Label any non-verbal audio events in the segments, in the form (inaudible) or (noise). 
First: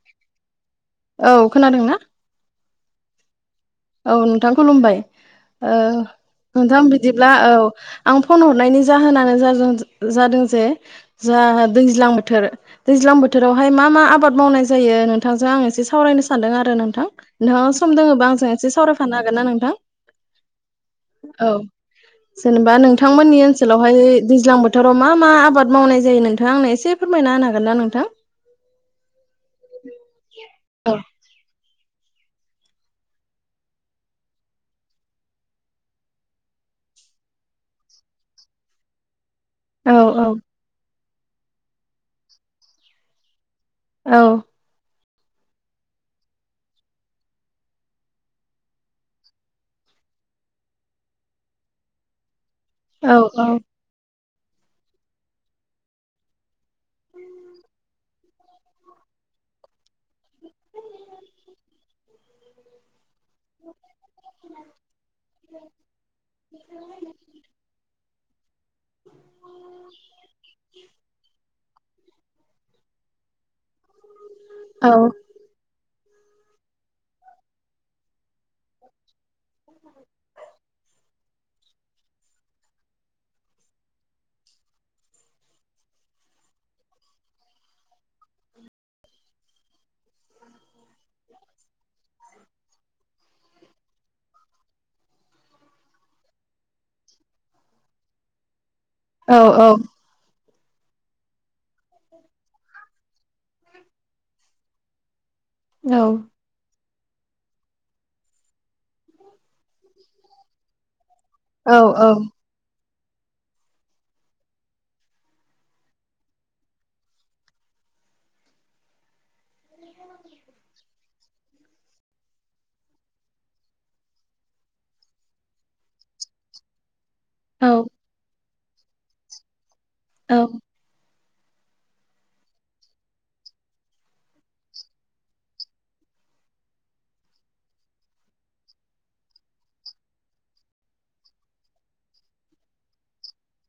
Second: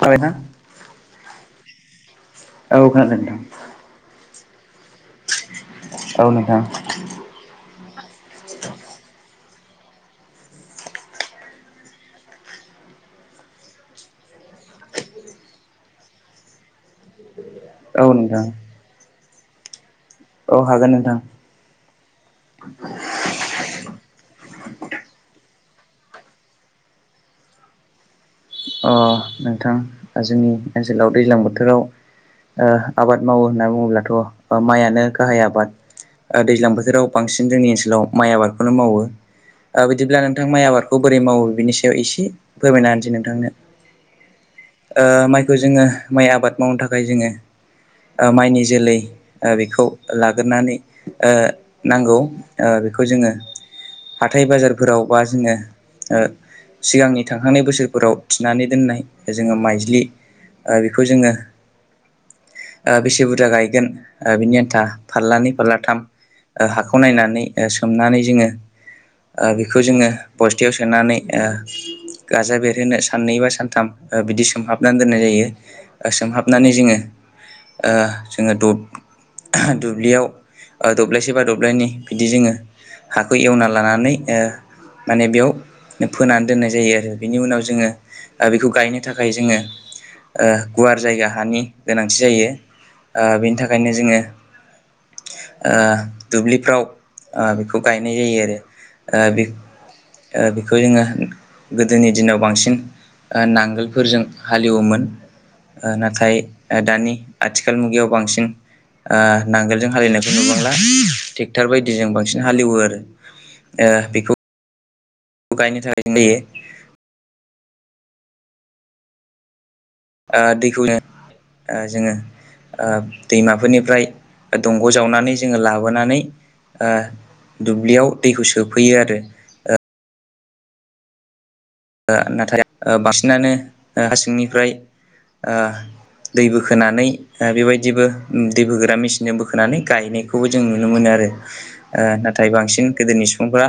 थाबायना औ खोनादों ना? औ खोनादों नोंथां। औ नोंथां खुलुमबाय ओ नोंथां बिदिब्ला औ आं फन हरनायनि जाहोनानो जादो जादों जे जा दैज्लां बोथोर दैज्लां बोथोरावहाय मा मा आबाद मावनाय जायो नोंथांजों आं एसे सावरायनो सानदों आरो नोंथां। नोंथाङा सम औ दोङोबा नोंथां आंजों एसे सावरायफानो हागोन ना नोंथां? औ हागोन नोंथां औ जेनेबा नों नोंथांमोननि ओनसोलावहाय दैज्लां बोथोराव मा मा आबाद मावनाय जायो नोंथाङा आंनो एसे फोरमायना होनो हागोन ना नोंथां? अ नोंथां जोंनि औ ओनसोलाव दैलां बोथोराव ओ आबाद मावो होनना बुङोब्लाथ' माइयानो गाहाय आबाद। ओक्षदैज्लां बोथोराव बांसिन जोंनि ओनसोलाव माइ आबादखौनो मावो। ओ औ बिदिब्ला औ नोंथां माइ आबादखौ बोरै मावो बिनि सायाव एसे फोरमायना होनसै नोंथांनो। औ। ओ माइखौ जोङो माइ आबाद मावनो थाखाय जोङो ओ माइनि जोलै ओ बेखौ लाग्रोनानै ओ नांगौ। ओ बेखौ औ जोङो हाथाय बाजारफोराव बा जोङो ओ सिगांनि थांखांनाय बोसोरफोराव थिनानै दोननाय जोङो माइज्लि ओ बेखौ जोङो ओ बेसे बुरजा गायगोन ओ बिनि आन्था फारलानै फारलाथाम ओ हाखौ नायनानै सोमनानै जोङो ओ बेखौ जोङो बस्थायाव सोनानै ओ गाजा बेरहोनो सा साननै बा सानथाम ओ बिदि औ सोमहाबनानै दोननाय जायो। ओ सोमहाबनानै जोङो ओ जोङो द दुब्लियाव ओ दब्लायसे बा दब्लायनि बिदि जोङो हाखौ एवना लानानै ओ माने बेयाव फोनानै दोननाय जायो आरो बेनि उनाव जोङो बेखौ गायनो थाखाय जोङो ओ गुवार जायगा हानि गोनांथि जायो ओ बेनि थाखायनो जोङो ओ दुब्लिफ्राव ओ बेखौ गायनाय जायो आरो। ओ औ बेख बेखौ जोङो गोदोनि दिनाव बांसिन ओ नांगोलफोरजों हालेवोमोन ओ नाथाय ओ दानि आथिखाल मुगायाव बांसिन ओ नांगोलजों हालिवनायखौ नुबांला थिग टार औ बायदि जों बांसिन हालेवो आरो ओ बेखौ गायनो थाखाय जायो। दैखौ ज जोङो दैमाफोरनिफ्राय दंग' जावनानै जोङो लाबोनानै औ ओं दुब्लियाव दैखौ सोफैयो आरो। औ ओ नाथाय ओ बांसिनानो ओ हासिंनिफ्राय ओ दै बोखोनानै ओ बेबायदिबो दै बोग्रा मेसिनजों बोखोनानै गायनायखौ बेखौबो जों नुनो मोनो आरो। ओ नाथाय बांसिन गोदोनि सुबुंफोरा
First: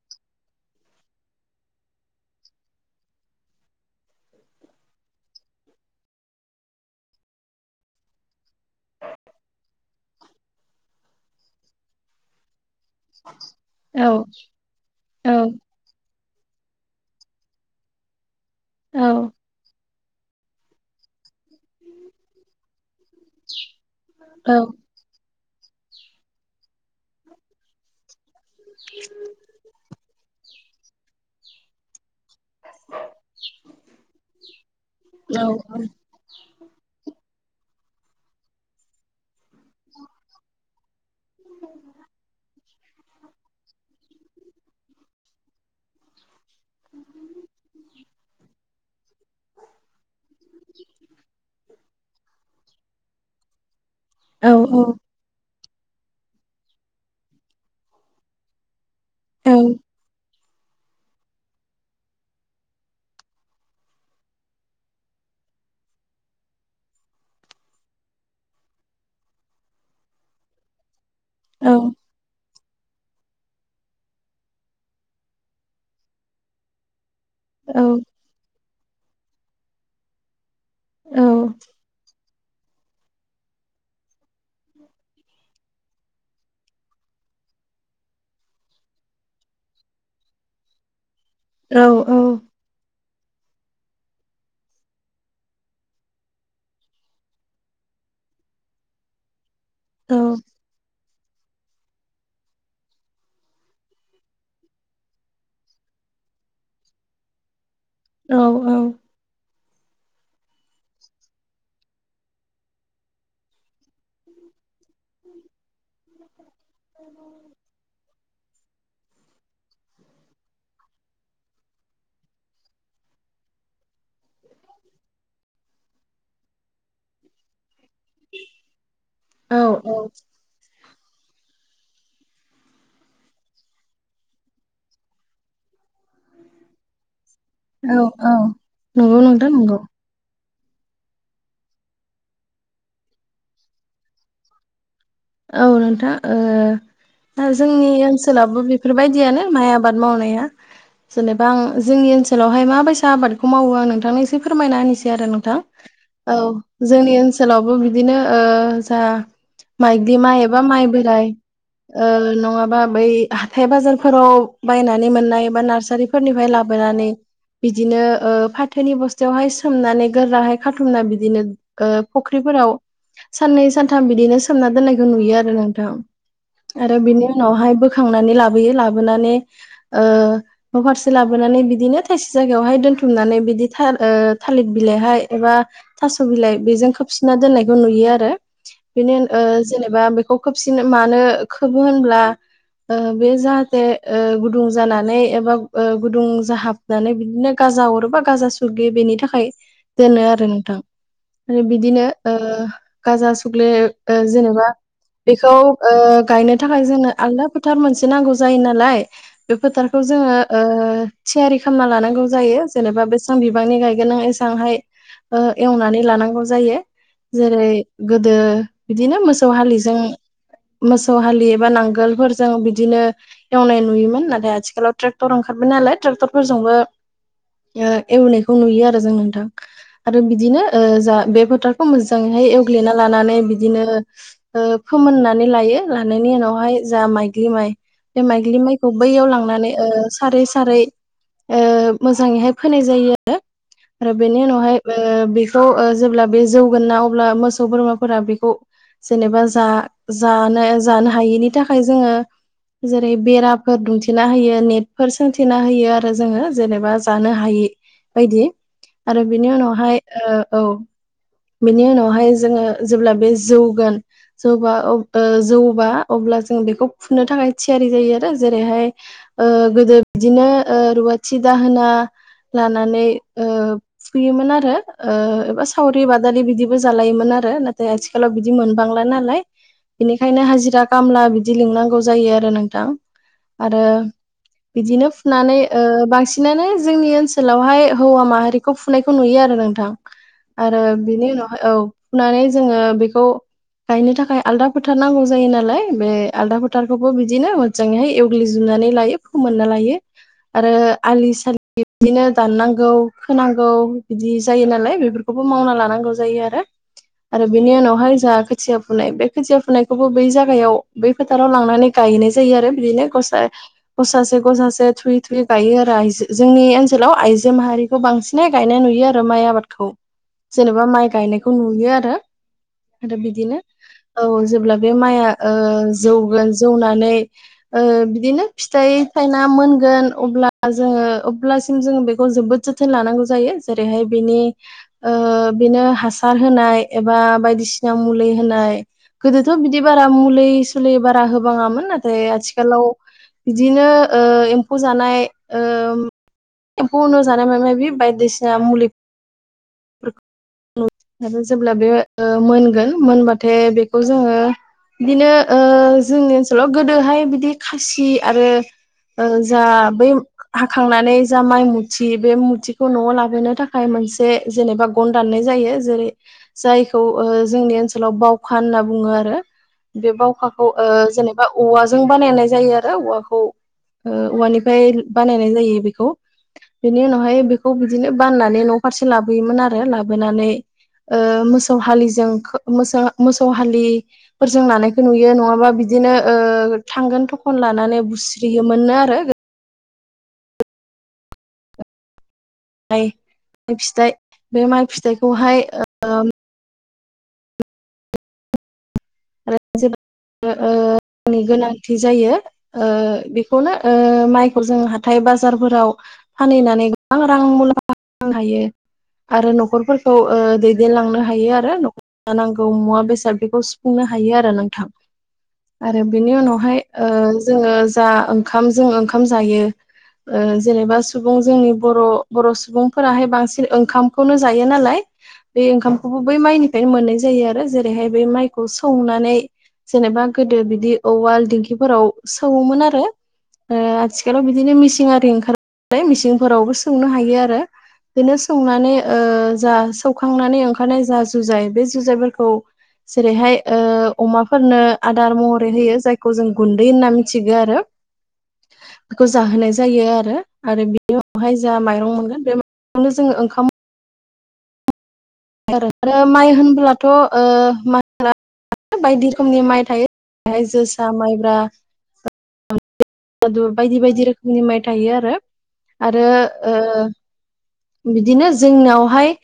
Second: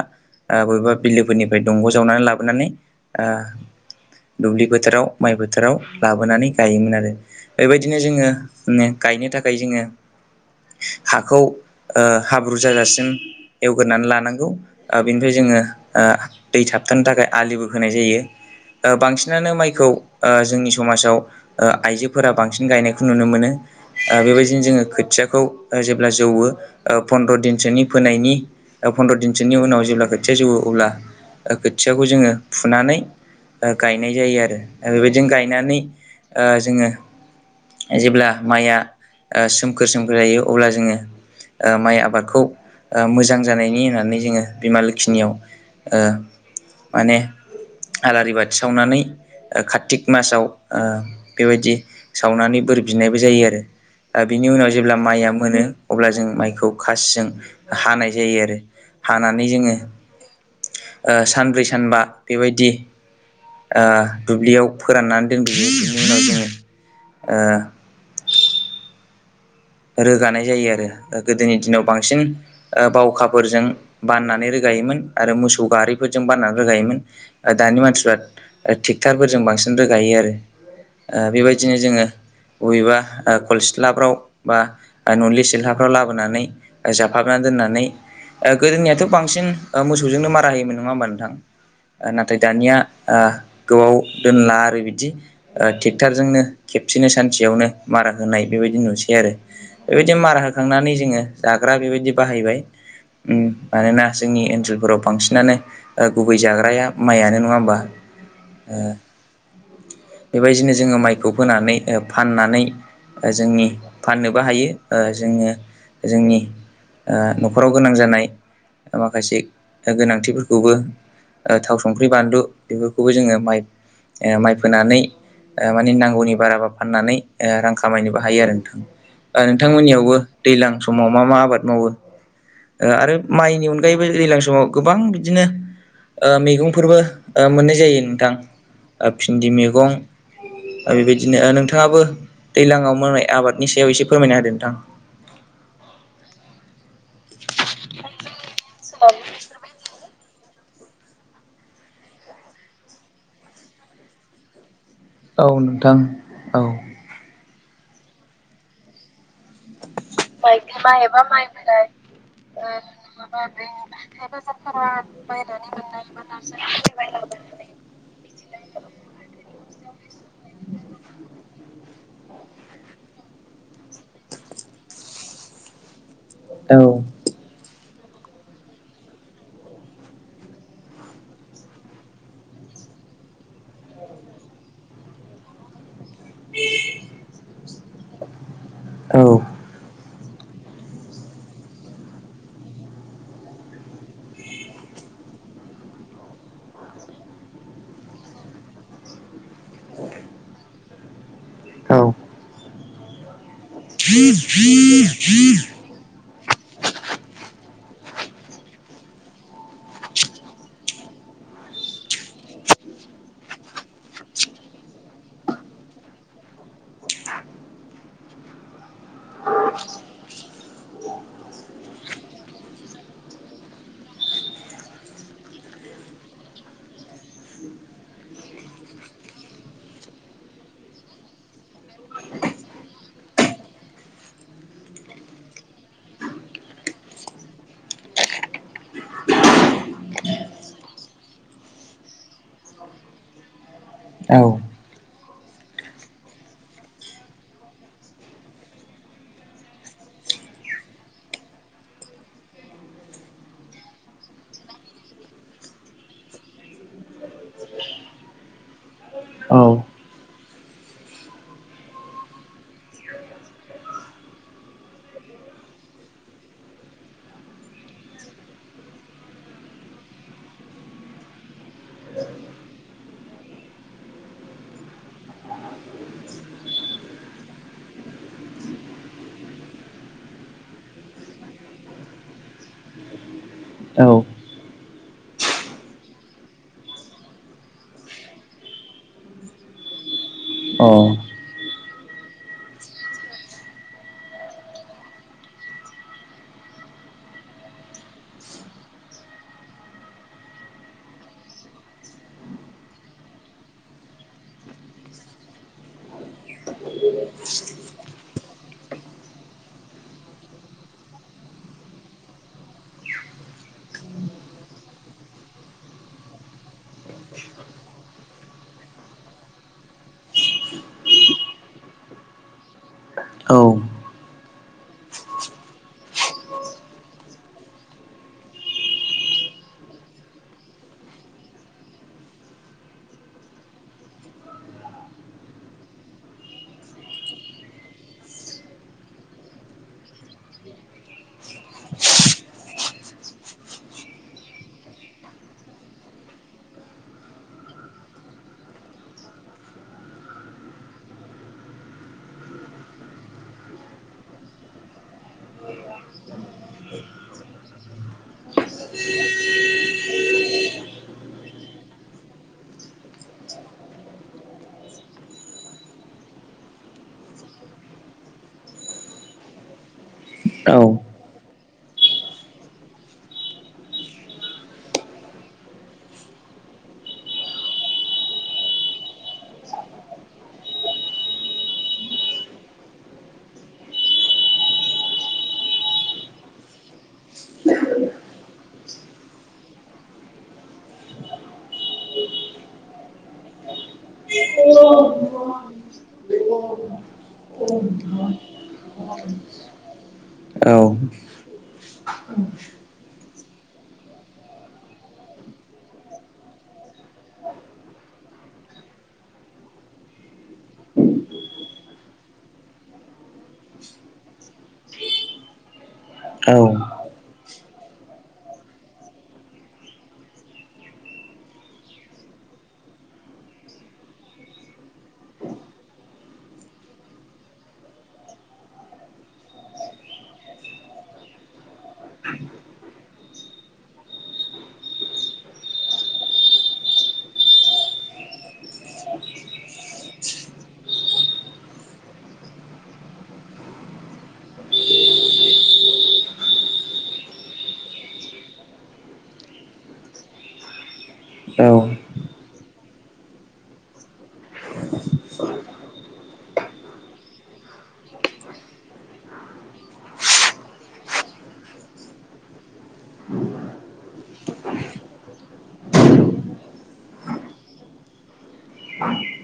ओ बबेबा बिलोफोरनिफ्राय दंग जावनानै लाबोनानै ओ दुब्लि फोथाराव माइ बोथोराव लाबोनानै गायोमोन आरो। बेबायदिनो जोङो माने गायनो थाखाय जोङो हाखौ ओ हाब्रु जाजासिम उम औ एवगोरनानै लानांगौ ओ औ बेनिफाय जोङो ओ दै थाबथानो‌ थाखाय आलिबो होनाय जायो ओ औ बांसिनानो माइखौ ओ जोंनि समाजाव ओ आइजोफोरा बांसिन गायनायखौ नुनो मोनो ओ औ बेबायदिनो जोङो खोथियाखौ ओ जेब्ला जौवो फन्द्र दिनसोनि फोनायनि फन्द्र दिनसोनि उनाव जेब्ला खोथिया जौवो अब्ला खोथियाखौ जोङो फुनानै ओ‌ गायनाय जायो आरो ओ बेबायदिनो औ गायनानै ओ जोङो जेब्ला माइ या सोमखोर सोमखोर जायो अब्ला जोङो ओ माइ आबादखौ ओ मोजां जानायनि होननानै जोङो बिमा लोखिनियाव ओ माने आलारि बाथि सावनानै ओ कारतिक मासाव ओ बेबायदि सावनानै बोर बिनायबो जायो आरो ओ औ बिनि उनाव जेब्ला माइया मोनो अब्ला जों माइखौ खासिजों हानाय जायो आरो हानानै औ जोङो ओ सानब्रै सानबा बेबायदि ओह दुब्लियाव फोराननानै दोनजोबो बिनि उनाव जोङो ओ रोगानाय जायो आरो गोदोनि औ दिनाव बांसिन ओ बावखाफोरजों बाननानै रोगायोमोन आरो मोसौ गारिफोरजों बाननानै रोगायोमोन। ओ औ दानि मानसिफ्रा ओ थेकथारफोरजों बांसिन रोगायो आरो। बेबायदिनो जोङो बबेबा ओ कल सिथ्लाफ्राव बा ननि सिल्लाफ्राव लाबोनानै जाफाबना दोननानै ओ गोदोनियाथ बांसिन ओ मोसौजोंनो मारा होयोमोन नङा होमबा नोंथां ओ नाथाय दानिया आ गोबाव दोनला आरो बिदि ओ थेकथारजोंनो खेबसेनो सानसेयावनो मारा होनाय बेबायदि नुसै। आरो बेबायदि मारा होखांनानै जोङो जाग्रा बेबायदि बाहायबाय उम मानोना जोंनि ओनसोलफोराव बांसिनानो ओ गुबै जाग्राया माइयानो नङा होमबा। औ बेबायदिनो जोङो माइखौ फोनानै ओ फाननानै ओ जोंनि फाननोबो हायो ओ जोङो जोंनि ओ नखराव गोनां जानाय माखासे गोनांथिफोरखौबो ओ थाव संख्रि बानलु बेफोरखौबो जोङो माइ ओ माइ फोनानै ओ माने नांगौनि बाराबा फाननानै ओ रां खामायनोबो हायो आरो नोंथां ओ औ नोंथां मोननियावबो दैलां समाव मा मा आबाद मावो ओ आरो माइनि अनगायैबो दैलां समाव गोबां बिदिनो ओ मेगंफोरबो ओ मोननाय औ जायो नोंथां औ ओ नंगौ नोंथां भिन्दि नंगौ मेगं ओ बेबायदिनो ओ‌ नोंथाङाबो दैलाङाव मावनाय आबादनि सायाव एसे फोरमायना होदो नोंथां। औ नोंथां ओ दा जोंनि ओनसोलावबो बेफोरबायदियानो माइ आबाद मावनाया जेनेबा आं जोंनि ओनसोलावहाय माबायसा आबादखौ मावो आं नोंथांनो एसे फोरमायना होनिसै आरो नोंथां औ नोंथां। नोंथां जोंनि ओनसोलावबो बिदिनो ओ जा माइदलि माइ एबा माइ बोराइ ओ नङाबा बै हाथाय बाजारफोराव बायनानै मोननाय एबा नार्सारिफोरनिफाय लाबोनानै बिदि बिदिनो ओ फाथोनि बस्थायावहाय सोमनानै गोराहाय खाथुमना बिदिनो ओ फुख्रिफोराव साननै सानथाम बिदिनो सोमना दोननायखौ नुयो आरो नोंथा आरो बिनि उनावहाय बोखांनानै लाबोयो लाबोनानै न' फारसे लाबोनानै बिदिनो थाइसे जायगायावहाय दोनथुमनानै बिदि थ थालिर बिलाइहाय एबा थास' बिलाइ बेजों खोबसिना दोननायखौ नुयो आरो बेनि औ जेनेबा बेखौ खोबसिन मानो खबो होनब्ला बे जाहाथे गुदुं जानानै एबा गुदुं जाहाब होननानै बिदिनो गाजा अरोबा गाजा सुगैयो बेनि थाखाय दोनो आरो नोंथां। आरो बिदिनो औ गाजा सुक्ले जेनेबा बेखौ गायनो थाखाय जोंनो आलदा फोथार मोनसे नांगौ जायो नालाय। बे फोथारखौ जोङो थियारि खालामना लानांगौ जायो जेनेबा बेसेबां बिबांनि गायगोन नों एसे सिगांहाय एवनानै लानांगौ जायो जेरै गोदो बिदिनो मोसौ हालिजों मोसौ हालि एबा नांगोलफोरजों बिदिनो एवनाय नुयोमोन नाथाय आथिखालाव ट्रेक्टर ओंखारबाय नालाय ट्रेक्टरफोरजोंबो एवनायखौ नुयो आरो जों नोंथां आरो बिदिनो जा बे फोथारखौ मोजाङैहाय एवग्लिना लानानै बिदिनो ओ फोमोननानै लायो लानायनि उनावहाय जा माइग्लि माइ बेमाइग्लि माइखौ बैयाव लांनानै ओ सारै सारै ओ मोजाङैहाय फोनाय जायो आरो आरो औ बेनि उनावहाय बेखौ जेब्ला बे जौगोन ना अब्ला मोसौ बोरमाफोरा बे खौ जेनेबा जा जानो जानो हायिनि थाखाय जोङो जेरै बेराफोर दुमथेना होयो नेटफोर सोंथेना होयो आरो जोङो जेनेबा जानो हायि बायदि आरो बिनि औ उनावहाय औ बेनि उनावहाय जोङो जेब्ला बे जौगोन जौबा जौबा अब्ला जों बेखौ फुननो थाखाय थियारि जायो आरो जेरैहाय ओ गोदो बिदिनो ओ रुवाथि दाहोना लानानै ओ सुयोमोन आरो ओ एबा सावरि बादा बिदिबो जालायोमोन आरो नाथाय आथिखाल आथिखालाव बिदि मोनबांला नालाय बेनिखायनो हाजिरा खामला बिदि लिंनांगौ जायो आरो नोंथां आरो अ औ बिदिनो फुनानै ओ बांसिनानो जोंनि ओनसोलावहाय हौवा माहारि फुनायखौ नुयो आरो नोंथां आरो बिनि उनावहाय औ फुनानै जोङो ज गायनो थाखाय आलदा फोथार नांगौ जायो नालाय बे आलदा फोथारखौबो बिदिनो हजाङैहाय एवग्लिजुबनानै लायो मोन लायो आरो आलि सालि बिदिनो दाननांगौ खोनांगौ बिदि जायो नालाय बेफोरखौबो मावना लानांगौ जायो आरो ज बिनि उनावहाय जोंहा खोथिया फुनाय बे खोथिया फुनायखौबो बै जागगायाव बै फोथाराव लांनानै गायनाय जायो आरो बिदिनो सासे गसासे थुयै थुयै गायो आरो आइ जोंनि ओनसोलाव आइजो माहारि बेखौ बांसिनै गायनाय नुयो आरो माइ आबादखौ जेनेबा माइ गायनायखौ नुयो आरो आरो बिदिनो औ जेब्ला बे माइआ जौगोन जौनानै ओ बिदिनो फिथाइ थायना मोनगोन अब्ला जोङो अब्लासिम जोङो बेखौ जोबोद जोथोन लानांगौ जायो जेरैहाय बेनि ओ बेनो हासार होनाय एबा बायदिसिना मुलि होनाय गोदोथ' बिदि बारा मुलि सुलै बारा होबाङामोन नाथाय आथिखालाव बिदिनो ओ एम्फौ जानाय ओ बन' जानाय मा बे बायदिसिना मुलि नु जेब्ला बे मोनगोन मोनबाथाय बेखौ जोङो बिदिनो ओ जोंनि ओनसोलाव गोदोहाय बिदि खासि आरो ओ जा बै हाखांनानै जा माइ मुथि बे मुथिखौ न'आव लाबोनो थाखाय मोनसे जेनेबा गन दाननाय जायो जेरै जाय जोंनि ओनसोलाव बावखा होनना बुङो आरो बे बावखाखौ जेनेबा औवाजों बानायनाय जायो आरो औवाखौ औवानिफ्राय बानायनाय जायो बेखौ बेनि उनावहाय बेखौ बिदिनो बाननानै न' फारसे लाबोयोमोन आरो लाबोनानै ओ मोसौ हालिजों मोसौ हालि फोरजों लानायखौ नुयो नङाबा बिदिनो ओ थांगोन थखन लानानै बुस्रियोमोननो आरो माइ माइ फिथाइ बे माइ फिथाइखौहाय (inaudible) (inaudible) औ। (inaudible) गोनांथि जायो। बेखौनो माइखौ जों हाथाय बाजारफोराव फानहैनानै गोबां रां मुलाम्फा मोनो हायो। आरो न'खरफोरखौ दैदेनलांनो हायो आरो नांगौ मुवा बेसाद बेखौ सुफुंनो हायो आरो नोंथां आरो बेनि उनावहाय जोङो जा ओंखाम जोङो ओंखाम जायो। जेनेबा सुबुं जोंनि बर' बर' सुबुंफोराहाय बांसिन ओंखामखौनो जायो नालाय। बे ओंखामखौबो बै माइनिफ्रायनो मोननाय जायो आरो जेरैहाय बै माइखौ सौनानै जेनेबा गोदो बिदि औवाल दिंखिफोराव सौवोमोन आरो। आथिखालाव बिदिनो मिसिं आरि ओंखार मिसिंफोरावबो सौवनो हायो आरो। बिदिनो सौवनानै जा सौवखांनानै ओंखारनाय जा जुजाइ बे जुजाइफोरखौ जेरैहाय अमाफोरनो आदार महरै होयो जायखौ जों गुन्दै होनना मिथिगौ आरो। बेखौ जाहोनाय जायो आरो आरो बिनि उनावहाय औ जा माइरं मोनगोन बेखौनो जोङो ओंखाम आरो माइ होनब्लाथ' बायदि रोखोमनि माइ थायो बेहाय जोसा, माइब्रा बायदि बायदि रोखोमनि माइ थायो आरो आरो। बिदिनो जोंनिहाय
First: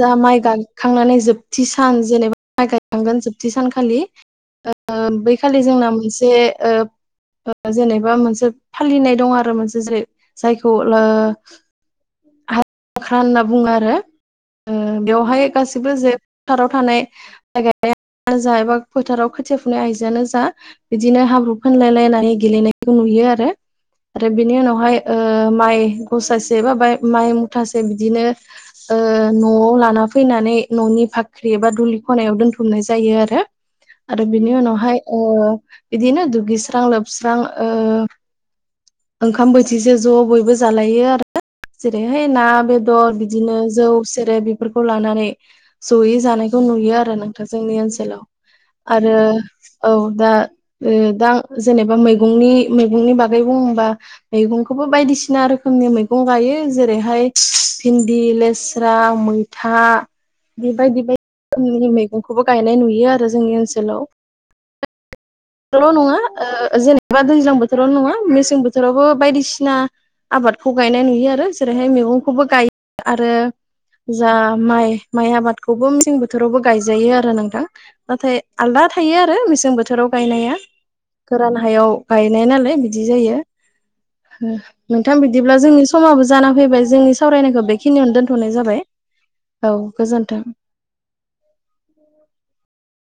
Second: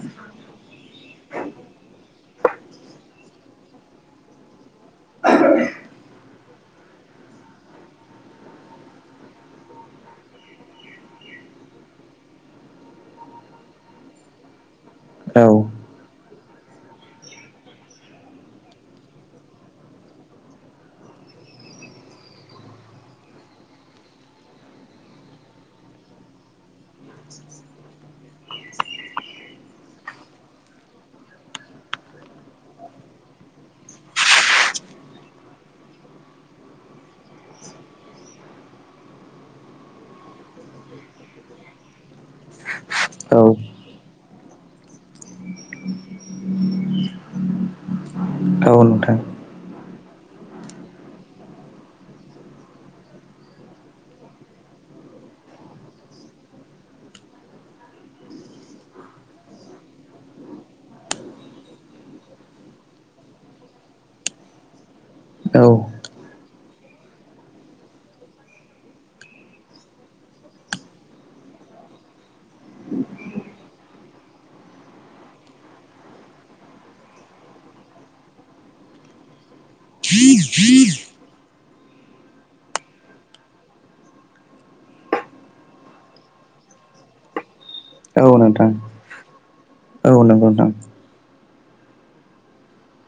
जा माइ गायखांनानै जोबथि सान जेनेबा माइ गायखांगोन जोबथि सानखालि बैखालि जोंना मोनसे जेनेबा मोनसे फालिनाय दं आरो मोनसे जेरै जायखौ फाख्रा होनना बुङो आरो बेवहाय गासिबो जे फोथाराव थानाय जायानो जा एबा फोथाराव खोथिया फुनाय आइजोनो जा बिदिनो हाब्रु फुनलायलायनानै गेलेनायखौ नुयो आरो‌। आरो बेनि उनावहाय माइ गसासे बा माइ मुथासे बिदिनो। न'आव लाना फैनानै न'नि फाख्रि एबा दुलि खनायाव दोनथुमनाय जायो आरो। आरो बिनि उनावहाय बिदिनो दुगैस्रां लोबस्रां ओंखाम बोथिसे ज' बयबो जालायो आरो। जेरैहाय ना बेदर औ बिदिनो जौ जेरै बेफोरखौ लानानै जयै जानायखौ नुयो आरो नोंथां जोंनि ओनसोलाव। औ आरो। नोंथां औ दा दा जेनेबा मैगंनि मैगंनि बागै बुंबा मैगंखौबो बायदिसिना रोखोमनि मैगं गायो जेरै जेरैहाय भिन्दि, लेस्रा, मैथा बेबायदि बायदि रोखोमनि मैगंखौबो गायनाय नुयो आरो जोंनि ओनसोलाव। औ (inaudible) ल' नङा जेनेबा दैज्लां बोथोरावल' नङा मेसें बोथोरावबो बायदिसिना। आबादखौ गायनाय नुयो आरो जेरैहाय मैगंखौबो गायो आरो। जा माइ माइ आबादखौबो मेसें बोथोरावबो गायजायो आरो नोंथां। नाथाय आलदा थायो आरो मेसें बोथोराव गायनाया गोरान हायाव गायनाय नालाय बिदि जायो। नोंथां बिदिब्ला जोंनि समाबो जाना फैबाय जोंनि सावरायनायखौ बेख खिनियावनो औ दोनथ'नाय नोंथां जाबाय औ गोजोन्थों नंगौ नोंथां